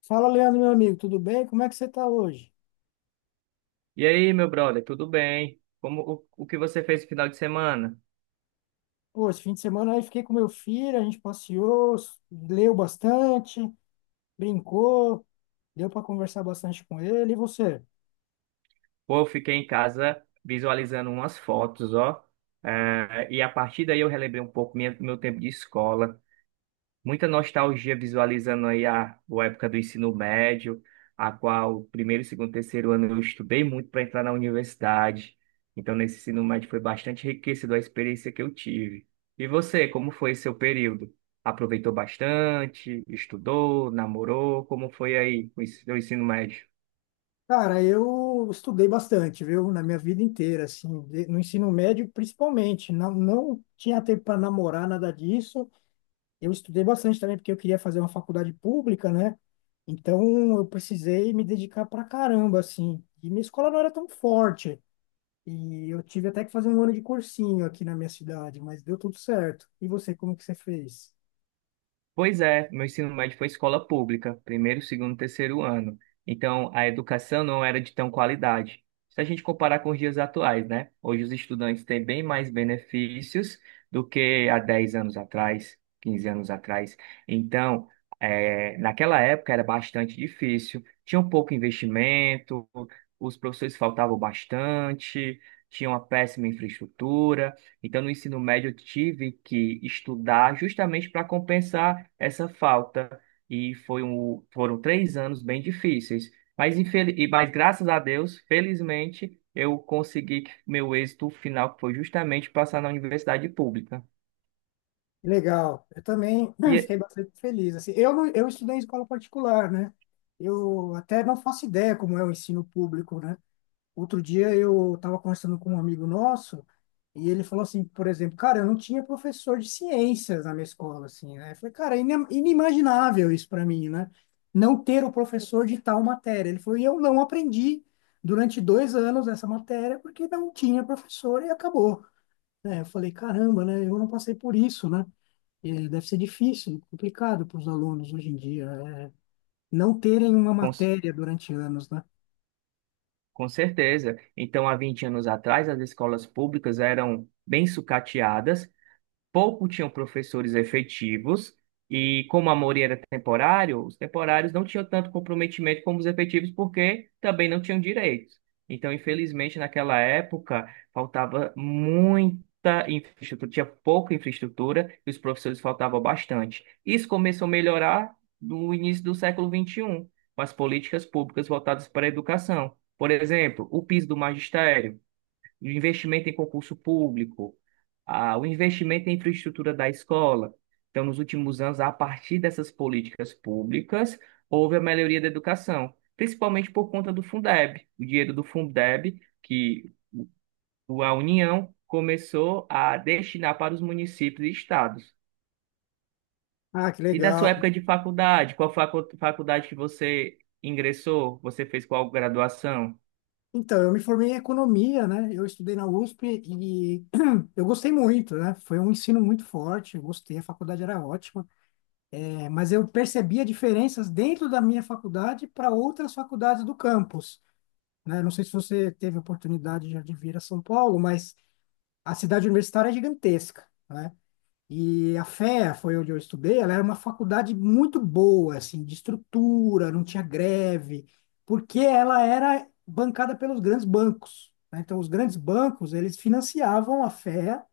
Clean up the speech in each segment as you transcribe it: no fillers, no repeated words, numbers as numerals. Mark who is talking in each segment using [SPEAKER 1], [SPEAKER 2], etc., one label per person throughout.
[SPEAKER 1] Fala, Leandro, meu amigo, tudo bem? Como é que você está hoje?
[SPEAKER 2] E aí, meu brother, tudo bem? Como o que você fez no final de semana?
[SPEAKER 1] Pô, esse fim de semana aí fiquei com meu filho, a gente passeou, leu bastante, brincou, deu para conversar bastante com ele. E você?
[SPEAKER 2] Pô, eu fiquei em casa visualizando umas fotos, ó. É, e a partir daí eu relembrei um pouco meu tempo de escola. Muita nostalgia visualizando aí a época do ensino médio, a qual primeiro, segundo, terceiro ano eu estudei muito para entrar na universidade. Então, nesse ensino médio foi bastante enriquecido a experiência que eu tive. E você, como foi seu período? Aproveitou bastante? Estudou? Namorou? Como foi aí o seu ensino médio?
[SPEAKER 1] Cara, eu estudei bastante, viu? Na minha vida inteira, assim, no ensino médio principalmente. Não tinha tempo para namorar, nada disso. Eu estudei bastante também porque eu queria fazer uma faculdade pública, né? Então eu precisei me dedicar pra caramba, assim. E minha escola não era tão forte. E eu tive até que fazer um ano de cursinho aqui na minha cidade, mas deu tudo certo. E você, como que você fez?
[SPEAKER 2] Pois é, meu ensino médio foi escola pública, primeiro, segundo, terceiro ano. Então, a educação não era de tão qualidade. Se a gente comparar com os dias atuais, né? Hoje os estudantes têm bem mais benefícios do que há 10 anos atrás, 15 anos atrás. Então, naquela época era bastante difícil, tinha um pouco investimento, os professores faltavam bastante, tinha uma péssima infraestrutura. Então, no ensino médio, eu tive que estudar justamente para compensar essa falta. E foram três anos bem difíceis. Mas, graças a Deus, felizmente, eu consegui que meu êxito final, que foi justamente passar na universidade pública.
[SPEAKER 1] Legal. Eu também
[SPEAKER 2] E
[SPEAKER 1] fiquei
[SPEAKER 2] é-
[SPEAKER 1] bastante feliz. Assim, eu, não- eu estudei em escola particular, né? Eu até não faço ideia como é o ensino público, né? Outro dia eu estava conversando com um amigo nosso e ele falou assim, por exemplo, cara, eu não tinha professor de ciências na minha escola, assim, né? Eu falei, cara, é inimaginável isso para mim, né? Não ter o professor de tal matéria. Ele falou, e eu não aprendi durante dois anos essa matéria porque não tinha professor e acabou, né? Eu falei, caramba, né? Eu não passei por isso, né? E deve ser difícil, complicado para os alunos hoje em dia, é, não terem uma
[SPEAKER 2] com, c-
[SPEAKER 1] matéria durante anos, né?
[SPEAKER 2] com certeza. Então, há 20 anos atrás, as escolas públicas eram bem sucateadas, pouco tinham professores efetivos, e como a maioria era temporário, os temporários não tinham tanto comprometimento como os efetivos, porque também não tinham direitos. Então, infelizmente, naquela época, faltava muita infraestrutura, tinha pouca infraestrutura e os professores faltavam bastante. Isso começou a melhorar no início do século XXI, com as políticas públicas voltadas para a educação. Por exemplo, o piso do magistério, o investimento em concurso público, ah, o investimento em infraestrutura da escola. Então, nos últimos anos, a partir dessas políticas públicas, houve a melhoria da educação, principalmente por conta do Fundeb, o dinheiro do Fundeb, que a União começou a destinar para os municípios e estados.
[SPEAKER 1] Ah, que
[SPEAKER 2] E na
[SPEAKER 1] legal.
[SPEAKER 2] sua época de faculdade, faculdade que você ingressou? Você fez qual graduação?
[SPEAKER 1] Então, eu me formei em economia, né? Eu estudei na USP e eu gostei muito, né? Foi um ensino muito forte, eu gostei, a faculdade era ótima. É, mas eu percebia diferenças dentro da minha faculdade para outras faculdades do campus, né? Não sei se você teve oportunidade já de vir a São Paulo, mas a cidade universitária é gigantesca, né? E a FEA foi onde eu estudei, ela era uma faculdade muito boa, assim, de estrutura, não tinha greve, porque ela era bancada pelos grandes bancos, né? Então, os grandes bancos, eles financiavam a FEA,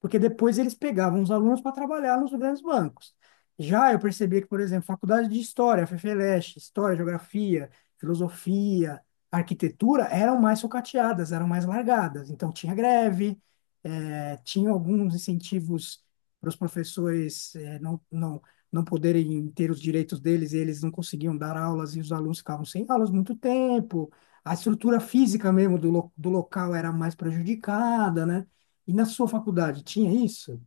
[SPEAKER 1] porque depois eles pegavam os alunos para trabalhar nos grandes bancos. Já eu percebi que, por exemplo, faculdade de História, FFLeste, História, Geografia, Filosofia, Arquitetura, eram mais sucateadas, eram mais largadas. Então, tinha greve, tinha alguns incentivos para os professores não poderem ter os direitos deles e eles não conseguiam dar aulas e os alunos ficavam sem aulas muito tempo. A estrutura física mesmo do local era mais prejudicada, né? E na sua faculdade tinha isso?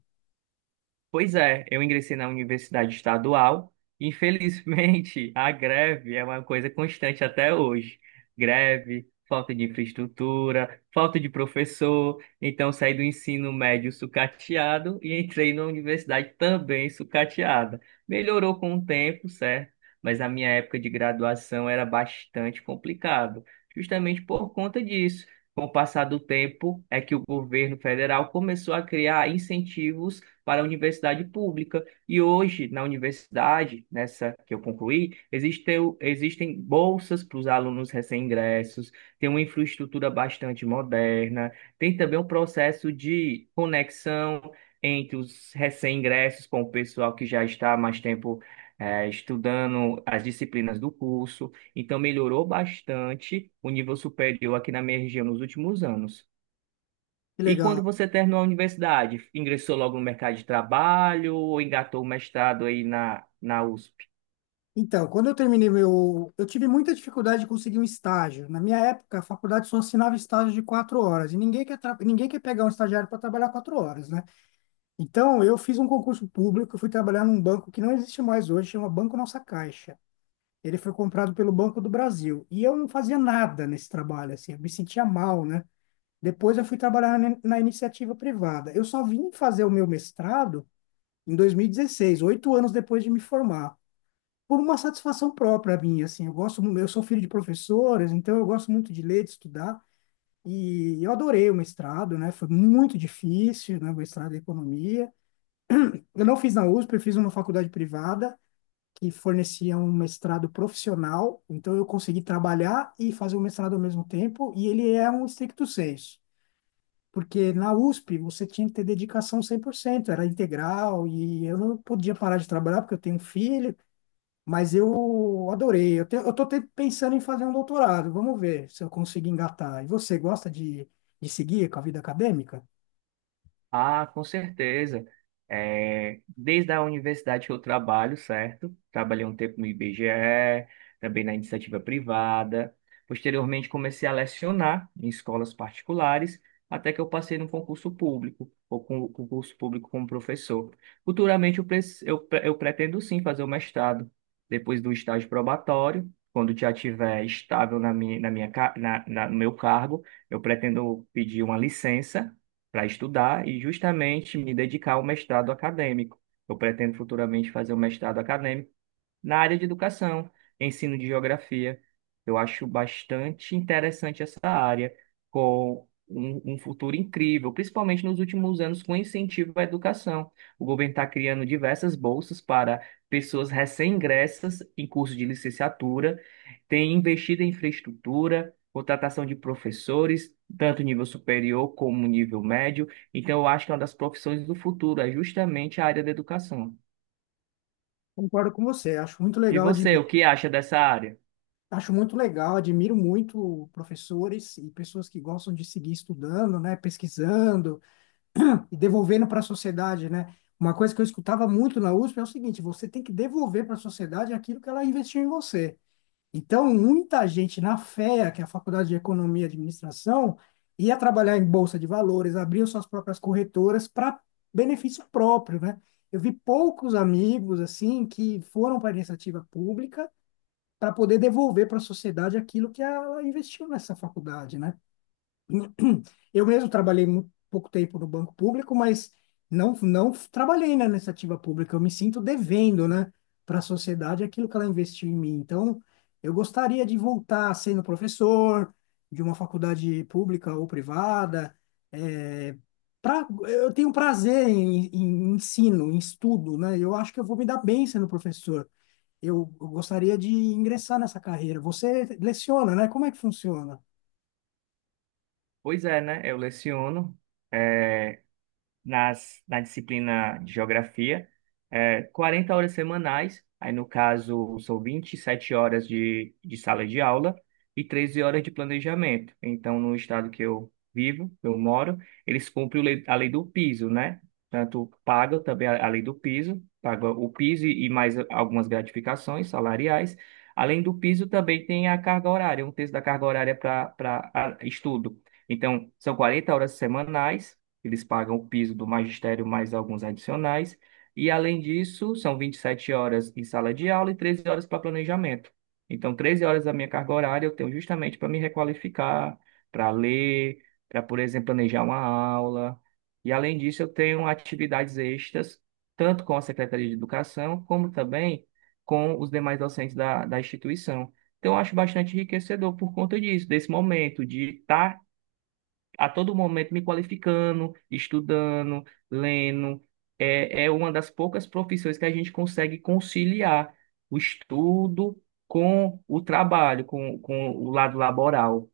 [SPEAKER 2] Pois é, eu ingressei na universidade estadual. Infelizmente, a greve é uma coisa constante até hoje. Greve, falta de infraestrutura, falta de professor. Então, saí do ensino médio sucateado e entrei na universidade também sucateada. Melhorou com o tempo, certo? Mas a minha época de graduação era bastante complicado, justamente por conta disso. Com o passar do tempo, é que o governo federal começou a criar incentivos para a universidade pública. E hoje, na universidade, nessa que eu concluí, existem bolsas para os alunos recém-ingressos, tem uma infraestrutura bastante moderna, tem também um processo de conexão entre os recém-ingressos com o pessoal que já está há mais tempo. Eh, estudando as disciplinas do curso, então melhorou bastante o nível superior aqui na minha região nos últimos anos.
[SPEAKER 1] Que
[SPEAKER 2] E
[SPEAKER 1] legal.
[SPEAKER 2] quando você terminou a universidade, ingressou logo no mercado de trabalho ou engatou o mestrado aí na U S?
[SPEAKER 1] Então, quando eu terminei meu. Eu tive muita dificuldade de conseguir um estágio. Na minha época, a faculdade só assinava estágio de 4 horas. E ninguém quer pegar um estagiário para trabalhar 4 horas, né? Então, eu fiz um concurso público, eu fui trabalhar num banco que não existe mais hoje, chama Banco Nossa Caixa. Ele foi comprado pelo Banco do Brasil. E eu não fazia nada nesse trabalho, assim, eu me sentia mal, né? Depois eu fui trabalhar na iniciativa privada. Eu só vim fazer o meu mestrado em 2016, 8 anos depois de me formar, por uma satisfação própria minha, assim. Eu gosto, eu sou filho de professores, então eu gosto muito de ler, de estudar. E eu adorei o mestrado, né? Foi muito difícil, né? O mestrado em economia. Eu não fiz na USP, eu fiz uma faculdade privada que forneciam um mestrado profissional, então eu consegui trabalhar e fazer o mestrado ao mesmo tempo, e ele é um stricto sensu, porque na USP você tinha que ter dedicação 100%, era integral, e eu não podia parar de trabalhar porque eu tenho um filho, mas eu adorei. Eu, te, eu tô te- Pensando em fazer um doutorado, vamos ver se eu consigo engatar. E você gosta de seguir com a vida acadêmica?
[SPEAKER 2] Ah, com certeza. É, desde a universidade que eu trabalho, certo? Trabalhei um tempo no IBGE, também na iniciativa privada. Posteriormente, comecei a lecionar em escolas particulares, até que eu passei no concurso público, ou com concurso público como professor. Futuramente, eu pretendo sim fazer o mestrado, depois do estágio probatório. Quando já estiver estável na minha, ca- na, na- no meu cargo, eu pretendo pedir uma licença para estudar e justamente me dedicar ao mestrado acadêmico. Eu pretendo futuramente fazer um mestrado acadêmico na área de educação, ensino de geografia. Eu acho bastante interessante essa área, com um futuro incrível, principalmente nos últimos anos, com incentivo à educação. O governo está criando diversas bolsas para pessoas recém-ingressas em curso de licenciatura, tem investido em infraestrutura, contratação de professores, tanto nível superior como nível médio. Então, eu acho que é uma das profissões do futuro é justamente a área da educação.
[SPEAKER 1] Concordo com você, acho muito
[SPEAKER 2] E
[SPEAKER 1] legal,
[SPEAKER 2] você, o
[SPEAKER 1] admiro.
[SPEAKER 2] que acha dessa área?
[SPEAKER 1] Acho muito legal, admiro muito professores e pessoas que gostam de seguir estudando, né, pesquisando e devolvendo para a sociedade, né? Uma coisa que eu escutava muito na USP é o seguinte, você tem que devolver para a sociedade aquilo que ela investiu em você. Então, muita gente na FEA, que é a Faculdade de Economia e Administração, ia trabalhar em bolsa de valores, abriu suas próprias corretoras para benefício próprio, né? Eu vi poucos amigos assim que foram para a iniciativa pública para poder devolver para a sociedade aquilo que ela investiu nessa faculdade, né? Eu mesmo trabalhei muito pouco tempo no banco público, mas não trabalhei, né, na iniciativa pública. Eu me sinto devendo, né, para a sociedade aquilo que ela investiu em mim. Então, eu gostaria de voltar sendo professor de uma faculdade pública ou privada. É, eu tenho prazer em ensino, em estudo, né? Eu acho que eu vou me dar bem sendo professor, eu gostaria de ingressar nessa carreira. Você leciona, né? Como é que funciona?
[SPEAKER 2] Pois é, né? Eu leciono. é, Na disciplina de geografia, é, 40 horas semanais, aí no caso são 27 horas de sala de aula e 13 horas de planejamento. Então, no estado que eu vivo, eu moro, eles cumprem a lei do piso, né? Tanto pagam também a lei do piso, paga o piso e mais algumas gratificações salariais. Além do piso, também tem a carga horária, um terço da carga horária para estudo. Então, são 40 horas semanais, eles pagam o piso do magistério mais alguns adicionais. E, além disso, são 27 horas em sala de aula e 13 horas para planejamento. Então, 13 horas da minha carga horária eu tenho justamente para me requalificar, para ler, para, por exemplo, planejar uma aula. E, além disso, eu tenho atividades extras, tanto com a Secretaria de Educação, como também com os demais docentes da instituição. Então, eu acho bastante enriquecedor por conta disso, desse momento de estar a todo momento me qualificando, estudando, lendo. É, é uma das poucas profissões que a gente consegue conciliar o estudo com o trabalho, com o lado laboral.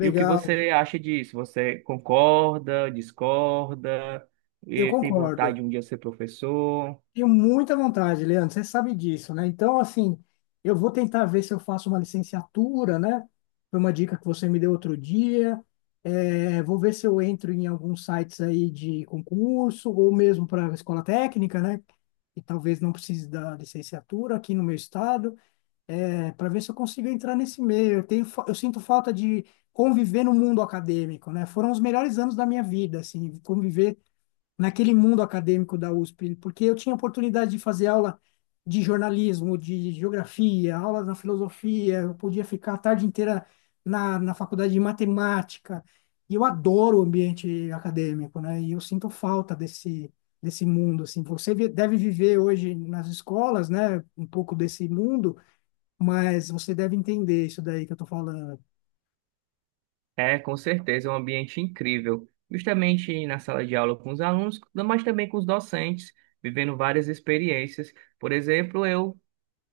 [SPEAKER 2] E o que você acha disso? Você concorda, discorda,
[SPEAKER 1] eu
[SPEAKER 2] e tem vontade
[SPEAKER 1] concordo.
[SPEAKER 2] de um dia ser professor?
[SPEAKER 1] Tenho muita vontade, Leandro, você sabe disso, né? Então, assim, eu vou tentar ver se eu faço uma licenciatura, né? Foi uma dica que você me deu outro dia. É, vou ver se eu entro em alguns sites aí de concurso, ou mesmo para a escola técnica, né? E talvez não precise da licenciatura aqui no meu estado, para ver se eu consigo entrar nesse meio. Eu sinto falta de conviver no mundo acadêmico, né? Foram os melhores anos da minha vida, assim, conviver naquele mundo acadêmico da USP, porque eu tinha oportunidade de fazer aula de jornalismo, de geografia, aula na filosofia, eu podia ficar a tarde inteira na faculdade de matemática. E eu adoro o ambiente acadêmico, né? E eu sinto falta desse mundo assim. Deve viver hoje nas escolas, né, um pouco desse mundo, mas você deve entender isso daí que eu tô falando.
[SPEAKER 2] É, com certeza, é um ambiente incrível. Justamente na sala de aula com os alunos, mas também com os docentes, vivendo várias experiências. Por exemplo, eu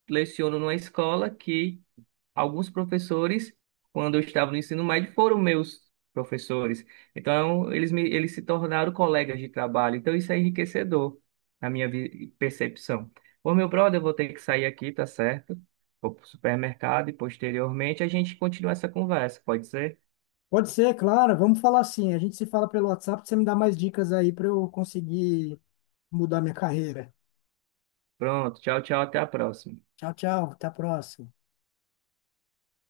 [SPEAKER 2] leciono numa escola que alguns professores, quando eu estava no ensino médio, foram meus professores. Então, eles se tornaram colegas de trabalho. Então, isso é enriquecedor na percepção. Ô, meu brother, eu vou ter que sair aqui, tá certo? Vou pro supermercado e posteriormente a gente continua essa conversa, pode ser?
[SPEAKER 1] Pode ser, claro, vamos falar assim. A gente se fala pelo WhatsApp, você me dá mais dicas aí para eu conseguir mudar minha carreira.
[SPEAKER 2] Pronto, tchau, tchau, até a próxima.
[SPEAKER 1] Tchau, tchau, até a próxima.